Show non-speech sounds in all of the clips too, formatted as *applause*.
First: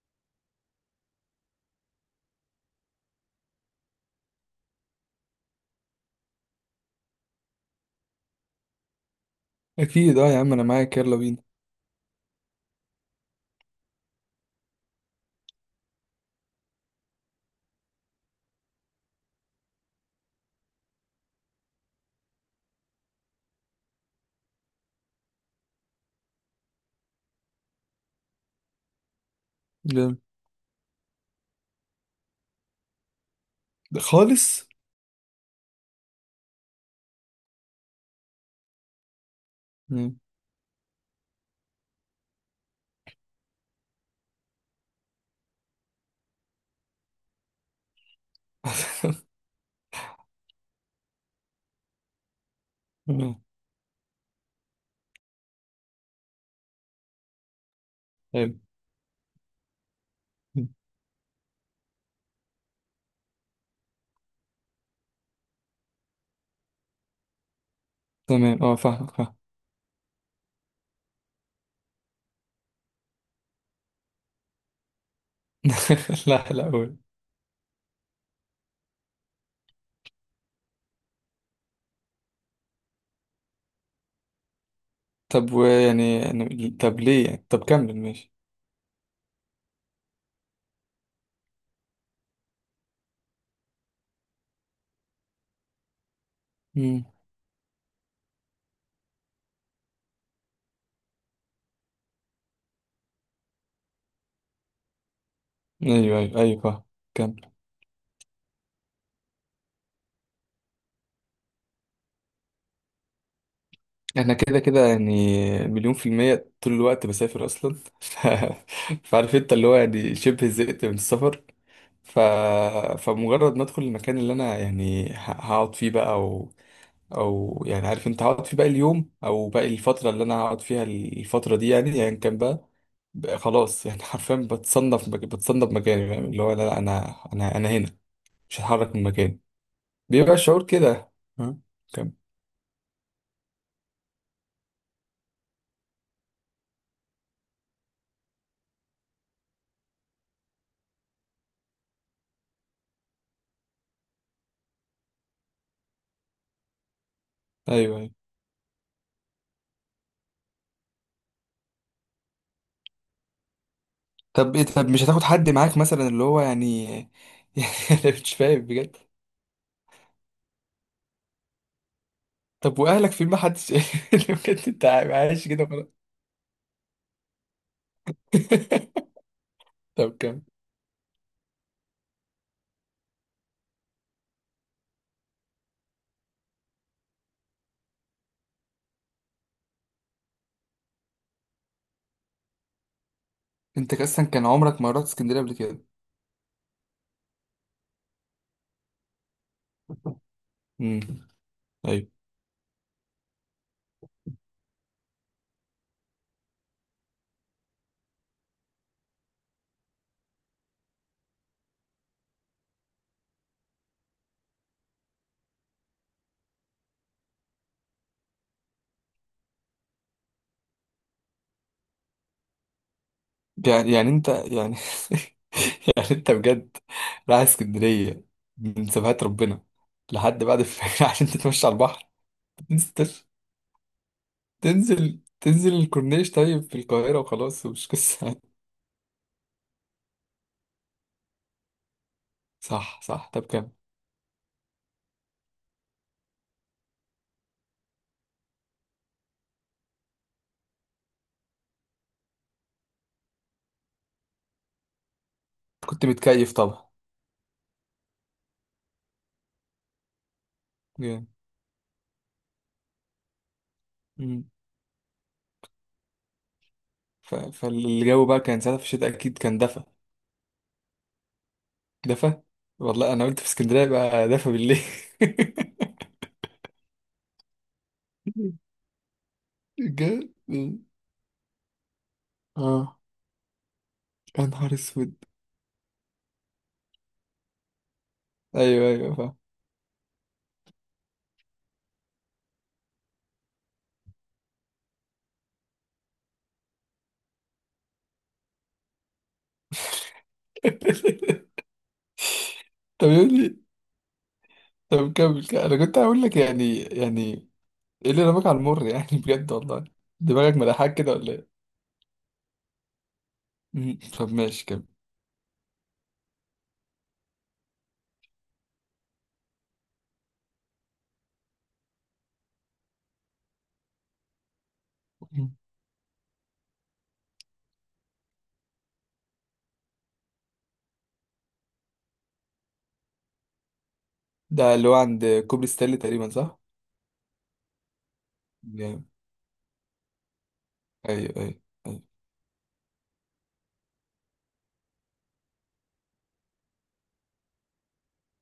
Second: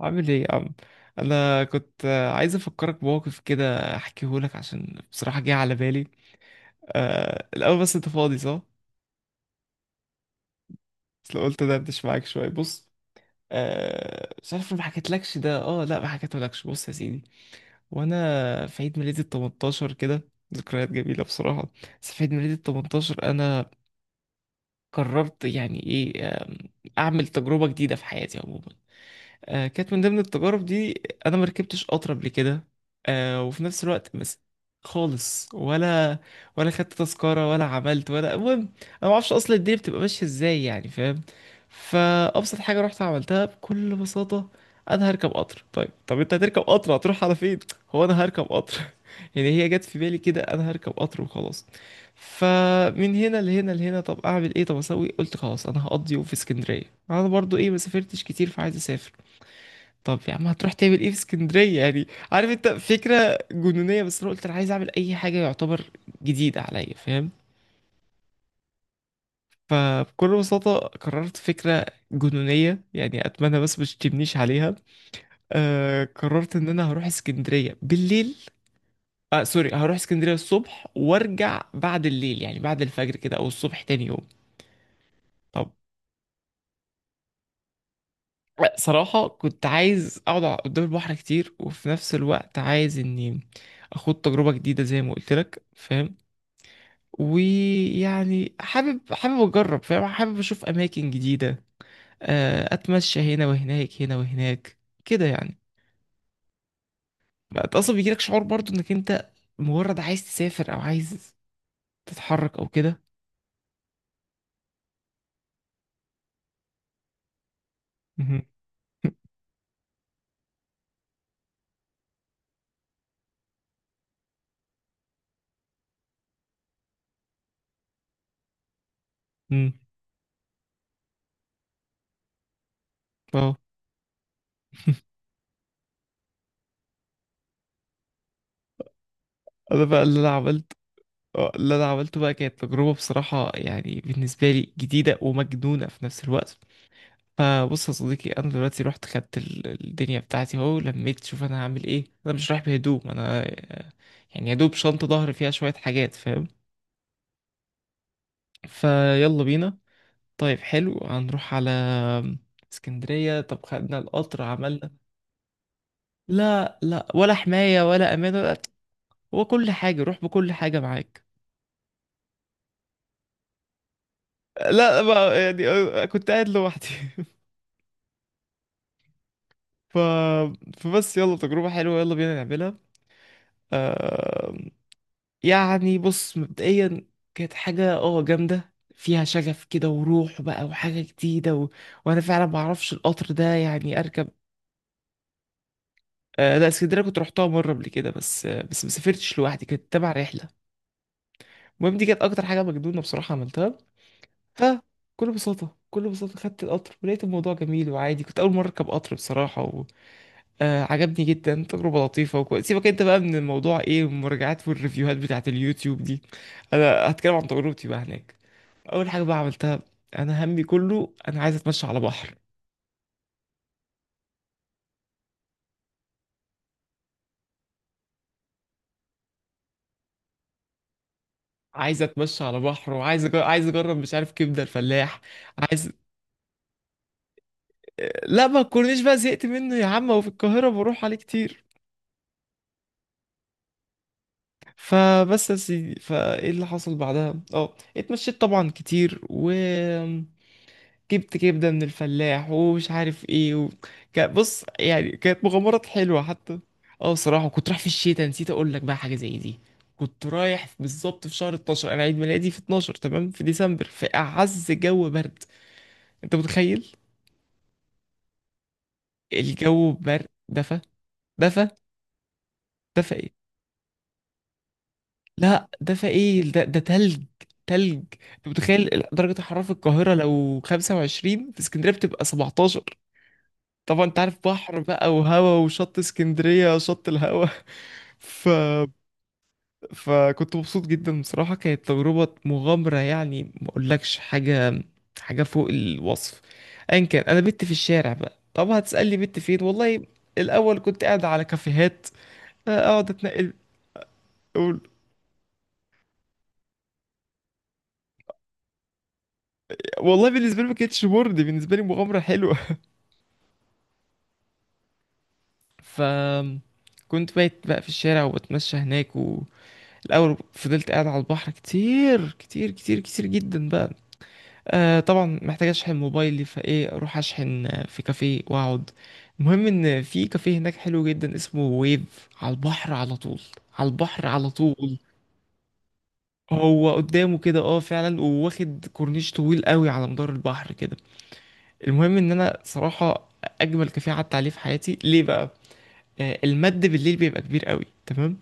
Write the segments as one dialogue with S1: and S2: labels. S1: عامل ايه يا عم؟ انا كنت عايز افكرك بموقف كده احكيه لك عشان بصراحه جه على بالي. الاول، بس انت فاضي صح؟
S2: اكيد اه يا عم، انا معاك، يلا
S1: بس
S2: بينا.
S1: لو قلت دردش معاك شويه، بص. مش عارف لو ما حكيتلكش ده، لا ما حكيتهولكش. بص يا سيدي، وانا في عيد ميلادي ال 18 كده، ذكريات جميله بصراحه. بس في عيد ميلادي ال 18 انا قررت يعني ايه، اعمل تجربه جديده في حياتي عموما. كانت من ضمن
S2: جامد.
S1: التجارب دي انا ما ركبتش قطر قبل كده. وفي نفس الوقت بس
S2: خالص.
S1: خالص، ولا خدت تذكرة ولا عملت ولا، المهم انا ما اعرفش اصلا الدنيا بتبقى
S2: مم.
S1: ماشية ازاي، يعني فاهم. فابسط حاجة رحت عملتها بكل بساطة، انا هركب قطر. طيب، طب انت هتركب قطر هتروح على فين؟ هو انا هركب قطر؟ *laughs*
S2: *laughs*
S1: يعني هي جت في بالي كده، انا هركب قطر وخلاص. فمن هنا لهنا لهنا، طب اعمل ايه؟ طب اسوي، قلت خلاص انا هقضي يوم في اسكندريه. انا برضو ايه، ما سافرتش كتير
S2: حلو.
S1: فعايز اسافر. طب يا عم، هتروح تعمل ايه في اسكندرية يعني؟ عارف انت، فكرة جنونية، بس انا قلت انا عايز اعمل اي حاجة يعتبر جديدة عليا، فاهم.
S2: تمام اه فاهم فاهم.
S1: فبكل بساطة قررت فكرة جنونية، يعني اتمنى بس مش تبنيش عليها.
S2: *laughs* لا
S1: قررت ان
S2: لا،
S1: انا
S2: قول.
S1: هروح اسكندرية بالليل. سوري، هروح اسكندرية الصبح وارجع بعد الليل، يعني بعد الفجر كده او الصبح تاني يوم.
S2: طب
S1: طب،
S2: ويعني طب ليه يعني؟ طب كمل، ماشي.
S1: صراحة كنت عايز اقعد قدام البحر كتير، وفي نفس الوقت عايز اني اخد تجربة جديدة زي ما قلت لك، فاهم.
S2: مم.
S1: ويعني حابب اجرب، فاهم، حابب اشوف اماكن جديده. اتمشى هنا وهناك هنا وهناك، كده يعني.
S2: ايوه ايوه ايوه، فاهم. كمل.
S1: انت اصلا بيجيلك شعور برضو انك انت مجرد عايز تسافر او عايز تتحرك او كده،
S2: انا كده كده يعني، 1,000,000% طول الوقت بسافر اصلا. *laughs* ف...
S1: مهم. *laughs*
S2: فعارف انت، اللي هو يعني شبه زهقت من السفر. ف... فمجرد ما ادخل المكان اللي انا يعني هقعد فيه بقى، او يعني عارف انت هقعد في باقي اليوم او باقي
S1: مم.
S2: الفتره اللي انا هقعد فيها الفتره دي يعني، ايا يعني كان بقى، بقى
S1: اه
S2: خلاص يعني. *laughs* حرفيا بتصنف مكاني، فاهم، اللي هو لا لا، انا هنا، مش هتحرك من مكاني،
S1: انا بقى اللي انا
S2: بيبقى الشعور
S1: عملته،
S2: كده. ها.
S1: اللي انا
S2: كم.
S1: عملته بقى كانت تجربه بصراحه يعني بالنسبه لي جديده ومجنونه في نفس الوقت. فبص يا صديقي، انا دلوقتي رحت خدت الدنيا بتاعتي اهو، لميت، شوف انا هعمل ايه، انا مش رايح بهدوم، انا يعني يا دوب شنطه ظهر فيها شويه حاجات، فاهم.
S2: ايوه ايوه.
S1: فيلا بينا. طيب حلو، هنروح على اسكندريه. طب خدنا القطر،
S2: طب ايه، طب
S1: عملنا.
S2: مش هتاخد حد معاك مثلا، اللي هو
S1: لا
S2: يعني
S1: لا، ولا
S2: *laughs* يعني،
S1: حمايه ولا
S2: انا مش
S1: امانه
S2: فاهم
S1: ولا.
S2: بجد.
S1: هو كل حاجه، روح بكل حاجه معاك.
S2: طب واهلك في، ما حدش؟ *laughs* بجد انت
S1: لا بقى
S2: عايش كده
S1: يعني،
S2: خلاص؟
S1: كنت قاعد لوحدي. *laughs*
S2: *laughs*
S1: ف...
S2: طب، كم.
S1: فبس يلا، تجربه حلوه يلا بينا نعملها. آه... يعني بص مبدئيا، كانت حاجة جامدة فيها شغف كده وروح بقى وحاجة جديدة وانا فعلا ما اعرفش القطر ده
S2: انت
S1: يعني
S2: اصلا
S1: اركب.
S2: كان عمرك ما رحت اسكندريه قبل كده؟
S1: آه لا، اسكندرية كنت رحتها مرة قبل كده، بس ما سافرتش لوحدي، كانت تبع رحلة.
S2: امم.
S1: المهم دي
S2: أيوه.
S1: كانت اكتر حاجة مجنونة بصراحة عملتها. فكل بساطة خدت القطر، ولقيت الموضوع جميل وعادي، كنت اول مرة اركب قطر بصراحة. عجبني جدا، تجربة لطيفة وكويس. سيبك انت بقى من الموضوع ايه المراجعات والريفيوهات بتاعت اليوتيوب دي، انا هتكلم عن تجربتي بقى هناك. اول حاجة بقى عملتها، انا همي كله انا عايز اتمشى على بحر.
S2: يعني يعني انت يعني، *laughs* يعني انت بجد رايح اسكندريه من سبهات ربنا لحد بعد الفجر *laughs* عشان تتمشى على
S1: عايز
S2: البحر؟
S1: اتمشى على بحر،
S2: تنزل
S1: وعايز
S2: تش-
S1: أجرب عايز اجرب مش عارف كبدة الفلاح.
S2: تنزل
S1: عايز
S2: الكورنيش طيب في القاهره وخلاص، ومش
S1: آه،
S2: قصه يعني.
S1: لا، ما تكونيش بقى زهقت منه يا عم، وفي القاهرة بروح عليه كتير.
S2: صح صح، طب كام.
S1: فبس يا سيدي، فايه اللي حصل بعدها؟ اه اتمشيت طبعا كتير، و جبت كبدة من الفلاح، ومش عارف ايه، بص يعني، كانت مغامرات
S2: كنت
S1: حلوة
S2: متكيف
S1: حتى.
S2: طبعا؟
S1: اه بصراحة كنت رايح في الشتاء، نسيت اقول لك بقى حاجة زي دي. كنت رايح بالظبط
S2: جامد.
S1: في شهر 12، انا عيد ميلادي في 12 تمام، في ديسمبر، في
S2: مم.
S1: اعز جو برد. انت متخيل؟
S2: فالجو بقى كان ساعتها في الشتاء، اكيد كان دفى.
S1: الجو برد، دفى دفى،
S2: دفى. والله
S1: دفى
S2: انا
S1: ايه؟
S2: قلت في اسكندريه بقى دفى بالليل.
S1: لا دفى ايه ده تلج. تلج. انت
S2: *laughs*
S1: متخيل درجة حرارة في القاهرة
S2: بجد؟
S1: لو 25، في اسكندرية بتبقى 17.
S2: اه،
S1: طبعا انت عارف،
S2: يا نهار
S1: بحر بقى
S2: اسود!
S1: وهوا، وشط اسكندرية شط الهوا. *laughs* ف...
S2: ايوه ايوه فاهم.
S1: فكنت مبسوط جدا بصراحة، كانت تجربة مغامرة، يعني ما اقولكش حاجة، حاجة فوق الوصف. ايا كان، انا بت في الشارع بقى. طب هتسألني بت فين؟ والله الاول كنت قاعد على
S2: *laughs*
S1: كافيهات،
S2: طب
S1: اقعد اتنقل،
S2: يعني،
S1: أقول-
S2: طب كمل كمل. انا كنت هقول لك يعني، يعني ايه اللي رماك على المر يعني؟ *laughs* بجد والله،
S1: والله
S2: دماغك
S1: بالنسبة لي ما
S2: ملاحاك
S1: كانتش
S2: كده ولا
S1: مرضي،
S2: ايه؟
S1: بالنسبة لي مغامرة حلوة.
S2: مم. طب ماشي، كمل.
S1: *laughs* ف كنت بايت بقى في الشارع، وبتمشى هناك. الاول فضلت قاعد على البحر كتير كتير كتير كتير جدا بقى. طبعا
S2: مم.
S1: محتاج اشحن موبايلي، فايه اروح اشحن في كافيه واقعد. المهم ان في كافيه هناك حلو جدا اسمه ويف، على البحر على طول، على البحر على
S2: ده اللي هو
S1: طول.
S2: عند كوبري ستانلي تقريبا، صح؟
S1: هو قدامه كده، فعلا، وواخد
S2: جامد.
S1: كورنيش طويل قوي على مدار البحر كده.
S2: ايوه ايوه ايوه،
S1: المهم ان انا صراحة، اجمل كافيه قعدت عليه في حياتي، ليه بقى؟ المد بالليل بيبقى كبير قوي، تمام؟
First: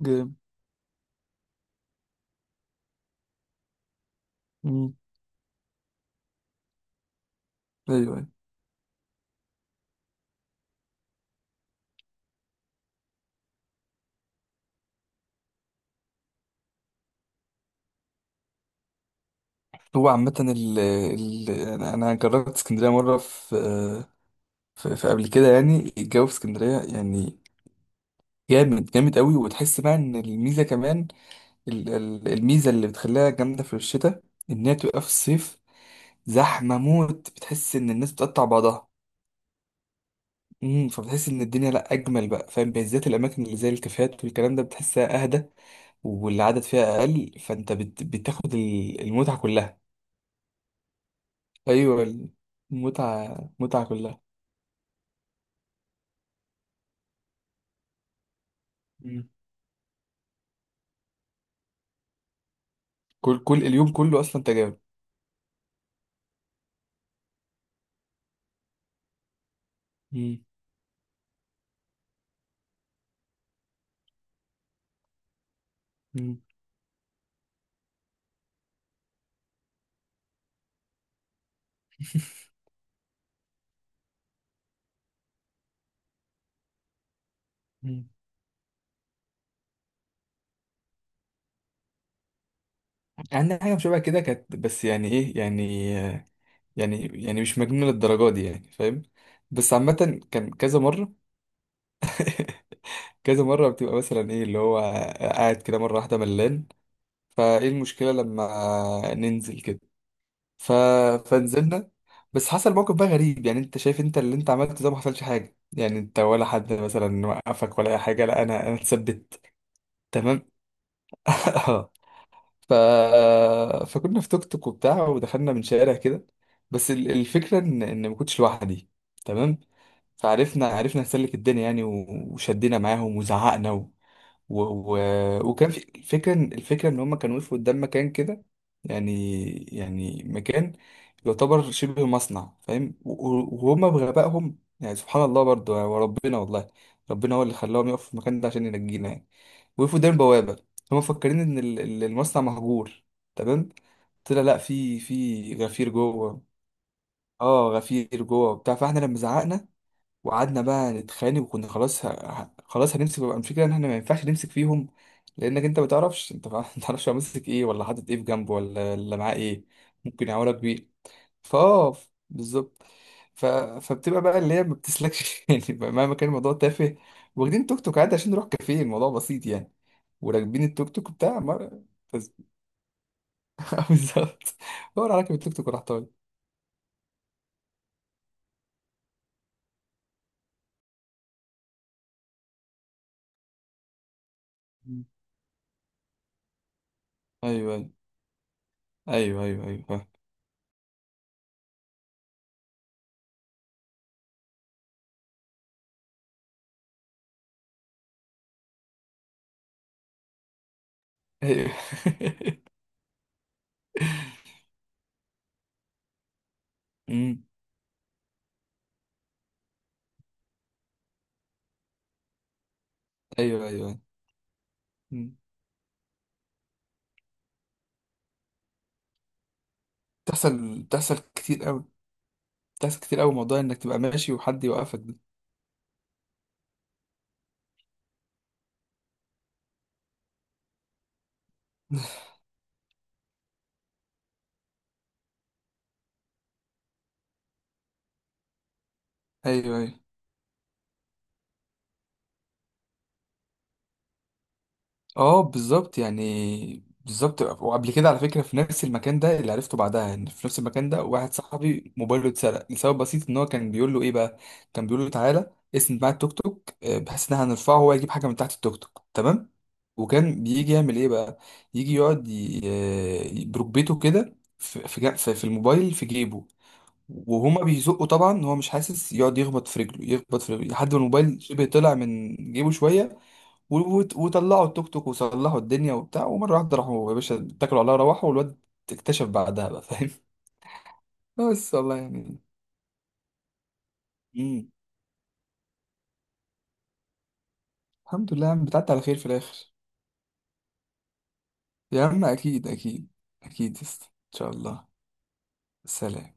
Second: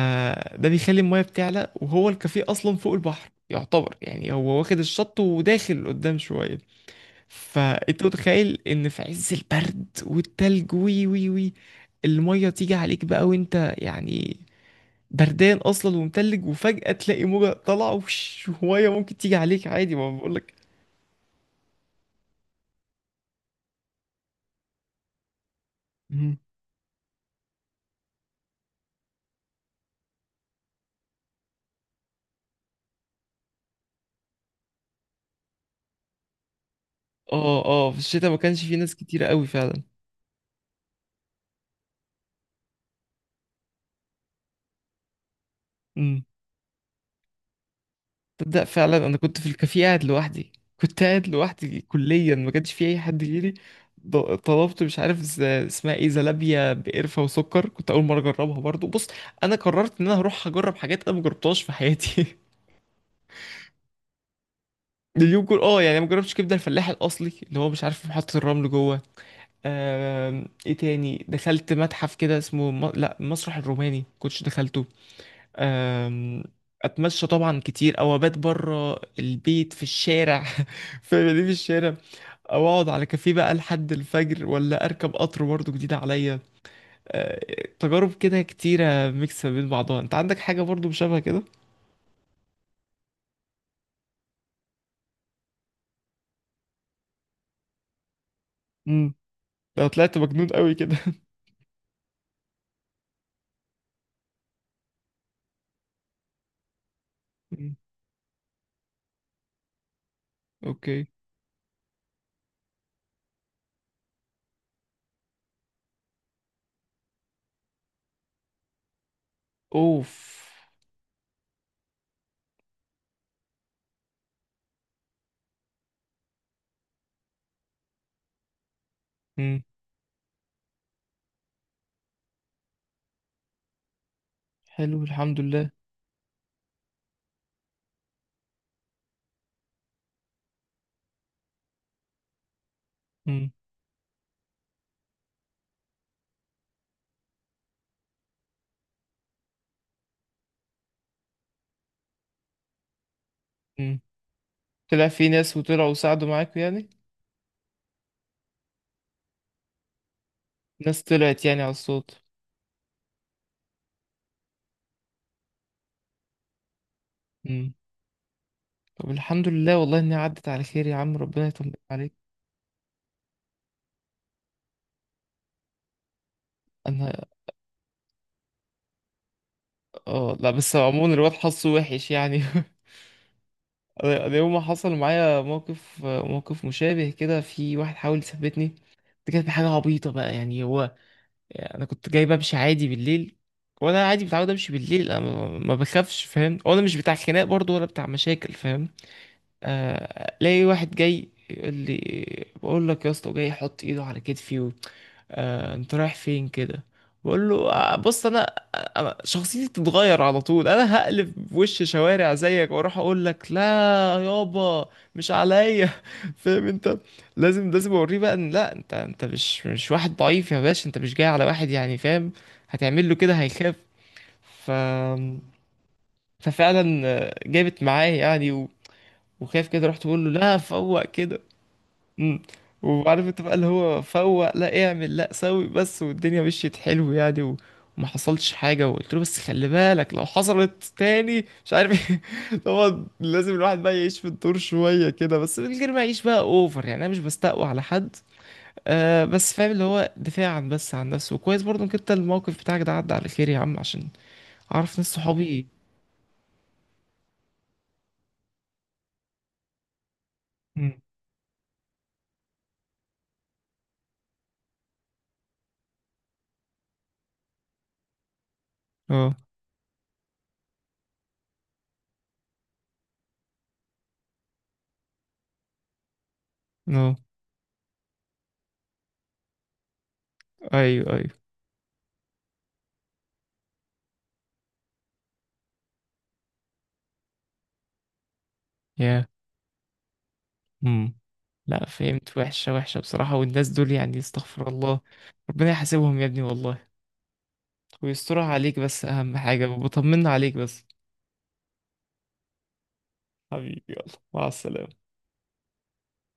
S2: جامد.
S1: بيخلي المايه بتعلى، وهو الكافيه اصلا فوق البحر يعتبر، يعني هو واخد
S2: مم.
S1: الشط وداخل قدام شويه.
S2: ايوه
S1: فانت
S2: ايوه.
S1: متخيل ان في عز البرد والتلج، وي وي وي، المايه تيجي عليك بقى وانت يعني بردان اصلا ومتلج، وفجاه تلاقي موجه طالعه وش ميه ممكن تيجي عليك عادي،
S2: هو
S1: ما
S2: عامة
S1: بقولك.
S2: ال ال انا جربت اسكندرية مرة في قبل كده، يعني الجو في
S1: مم.
S2: اسكندرية يعني جامد جامد قوي، وتحس بقى ان الميزة كمان، الميزة اللي بتخليها جامدة في الشتاء ان هي تبقى في الصيف زحمة موت،
S1: اه
S2: بتحس إن
S1: اه، في
S2: الناس
S1: الشتاء ما
S2: بتقطع
S1: كانش في
S2: بعضها.
S1: ناس كتيره قوي فعلا.
S2: امم. فبتحس إن الدنيا لأ أجمل بقى، فاهم، بالذات الأماكن اللي زي الكافيهات والكلام ده بتحسها أهدى والعدد فيها أقل، فأنت بتاخد
S1: تبدأ فعلا، انا
S2: المتعة
S1: كنت في
S2: كلها.
S1: الكافيه قاعد لوحدي، كنت قاعد لوحدي
S2: أيوة.
S1: كليا، ما كانش في اي حد
S2: المتعة
S1: غيري.
S2: متعة كلها.
S1: طلبت، مش عارف اسمها ايه، زلابيا بقرفه وسكر، كنت اول مره اجربها برضو، بص
S2: مم.
S1: انا قررت ان انا هروح اجرب حاجات انا ما جربتهاش في حياتي. *laughs*
S2: كل كل اليوم كله أصلا تجارب.
S1: اليوم كله، يعني ما جربتش كبده الفلاح الاصلي اللي هو مش عارف في محطه الرمل جوه.
S2: مم.
S1: ايه تاني، دخلت متحف كده اسمه لا، المسرح الروماني كنتش دخلته.
S2: مم.
S1: أم، اتمشى طبعا كتير، او ابات بره البيت في الشارع، *laughs* في مدينة الشارع، او اقعد على كافيه بقى لحد الفجر، ولا اركب قطر برضه جديد عليا. أه،
S2: مم.
S1: تجارب كده كتيرة ميكس ما بين بعضها، انت عندك حاجة برضه شبه كده؟
S2: عندنا *laughs* حاجة شبه كده كانت، بس يعني إيه يعني، يعني يعني مش مجنونة للدرجة دي يعني، فاهم.
S1: امم
S2: بس
S1: لو طلعت
S2: عامة
S1: مجنون
S2: كان
S1: قوي
S2: كذا
S1: كده.
S2: مرة. *laughs* كذا مرة بتبقى مثلا ايه اللي هو، قاعد كده مرة واحدة ملان، فايه
S1: مم.
S2: المشكلة لما ننزل كده؟
S1: *laughs*
S2: ف...
S1: اوكي.
S2: فنزلنا. بس حصل موقف بقى غريب، يعني انت شايف انت اللي انت عملته ده ما حصلش حاجة؟ يعني انت ولا حد مثلا وقفك ولا اي حاجة؟ لا، انا اتثبت.
S1: اوف.
S2: تمام. *laughs* ف... فكنا في توك توك وبتاع، ودخلنا من شارع كده. بس الفكرة ان ما كنتش لوحدي. تمام.
S1: مم.
S2: فعرفنا نسلك الدنيا يعني، وشدينا معاهم وزعقنا و...
S1: حلو،
S2: و...
S1: الحمد لله.
S2: وكان في الفكرة إن هما كانوا وقفوا قدام مكان كده، يعني يعني مكان يعتبر شبه مصنع، فاهم،
S1: مم.
S2: وهما بغبائهم يعني سبحان الله برضو، وربنا والله ربنا هو اللي خلاهم يقفوا في المكان ده عشان ينجينا يعني. وقفوا قدام بوابة، هما مفكرين إن المصنع مهجور. تمام.
S1: مم.
S2: طلع لأ، في
S1: طلع في
S2: في
S1: ناس
S2: غفير
S1: وطلعوا وساعدوا
S2: جوه.
S1: معاك يعني؟
S2: اه، غفير جوه وبتاع، فاحنا لما زعقنا وقعدنا بقى
S1: ناس
S2: نتخانق،
S1: طلعت يعني
S2: وكنا
S1: على
S2: خلاص
S1: الصوت.
S2: خلاص هنمسك بقى، الفكره ان احنا ما ينفعش نمسك فيهم، لانك انت ما تعرفش، انت ما *laughs* تعرفش هو ماسك ايه ولا حاطط ايه في جنبه، ولا
S1: طب
S2: ولا معاه
S1: الحمد
S2: ايه،
S1: لله، والله اني
S2: ممكن
S1: عدت
S2: يعورك
S1: على خير
S2: بيه.
S1: يا عم، ربنا يطمن
S2: فاه،
S1: عليك.
S2: بالظبط. فبتبقى بقى اللي هي ما بتسلكش *laughs* يعني، بقى مهما كان الموضوع تافه،
S1: انا
S2: واخدين توك توك عادي عشان نروح كافيه، الموضوع بسيط يعني،
S1: اه لا،
S2: وراكبين
S1: بس
S2: التوك توك
S1: عموما الواد
S2: بتاع
S1: حظه
S2: مر...
S1: وحش
S2: بس-
S1: يعني. *laughs*
S2: *laughs*
S1: انا يوم
S2: بالظبط.
S1: ما حصل
S2: هو أنا راكب
S1: معايا
S2: التوك توك وراح
S1: موقف
S2: طالع.
S1: موقف مشابه كده، في واحد حاول يثبتني. دي كانت حاجه عبيطه بقى، يعني هو، يعني انا كنت جاي بمشي عادي بالليل، وانا عادي متعود امشي بالليل، انا ما بخافش، فاهم، وانا مش بتاع خناق برضو ولا
S2: ايوه
S1: بتاع مشاكل، فاهم.
S2: ايوه ايوه ايوه ايوه، فاهم.
S1: الاقي واحد جاي يقول لي بقول لك يا اسطى، جاي يحط ايده على كتفي و... انت رايح فين كده؟ بقول له: بص انا، أنا شخصيتي بتتغير على طول، انا هقلب في
S2: أيوة.
S1: وش شوارع زيك واروح اقول لك لا، يابا، مش عليا، *laughs* فاهم انت.
S2: *laughs* مم.
S1: لازم اوريه بقى ان لا، انت مش واحد ضعيف يا باشا، انت مش جاي على واحد، يعني فاهم، هتعمل له كده
S2: ايوه ايوه
S1: هيخاف.
S2: أيوة.
S1: ف
S2: مم.
S1: ففعلا جابت معاه يعني، وخايف كده، رحت بقول له لا
S2: بتحصل
S1: فوق
S2: بتحصل
S1: كده.
S2: كتير قوي،
S1: امم.
S2: بتحصل كتير
S1: وعارف
S2: قوي
S1: انت بقى
S2: موضوع
S1: اللي
S2: انك تبقى
S1: هو
S2: ماشي
S1: فوق،
S2: وحد
S1: لا
S2: يوقفك ده.
S1: اعمل لا سوي بس، والدنيا مشيت حلو يعني وما حصلش حاجة. وقلت له بس خلي بالك لو حصلت تاني، مش عارف ايه. *laughs* طبعا لازم الواحد بقى يعيش في الدور شوية كده، بس من غير ما يعيش بقى اوفر، يعني انا مش بستقوى على حد. بس فاهم،
S2: ايوه
S1: اللي
S2: ايوه.
S1: هو دفاعا بس عن نفسه. وكويس برضه انك انت الموقف بتاعك ده عدى على خير يا عم، عشان اعرف ناس
S2: اه
S1: صحابي.
S2: بالظبط يعني، بالظبط. وقبل كده على فكره، في نفس المكان ده اللي عرفته بعدها ان في نفس المكان
S1: مم.
S2: ده واحد صاحبي موبايله اتسرق لسبب بسيط، ان هو كان بيقول له ايه بقى، كان بيقول له تعالى اسند معايا التوك توك، بحيث ان احنا هنرفعه وهو يجيب حاجه من تحت التوك توك.
S1: اه
S2: تمام. وكان بيجي يعمل ايه بقى، يجي يقعد بركبته كده في الموبايل في جيبه.
S1: اه.
S2: وهما بيزقوا طبعا، هو مش حاسس، يقعد يخبط في رجله يخبط في رجله لحد ما
S1: ايوه
S2: الموبايل
S1: ايوه.
S2: شبه طلع من جيبه شويه، وطلعوا التوك توك وصلحوا الدنيا وبتاع، ومره واحده راحوا يا باشا، اتكلوا عليها روحوا، والواد اكتشف
S1: يا
S2: بعدها بقى، فاهم.
S1: امم
S2: *laughs* بس
S1: لا،
S2: والله
S1: فهمت،
S2: يعني.
S1: وحشة وحشة بصراحة، والناس دول يعني استغفر
S2: مم.
S1: الله، ربنا يحاسبهم يا ابني والله.
S2: الحمد
S1: ويسترها
S2: لله يا عم،
S1: عليك
S2: بتعدي على
S1: بس،
S2: خير في
S1: أهم
S2: الاخر.
S1: حاجة وبطمنا عليك بس.
S2: يا عم اكيد اكيد.
S1: حبيبي،
S2: اكيد يسطا.
S1: يلا،
S2: ان
S1: مع
S2: شاء الله.
S1: السلامة.
S2: سلام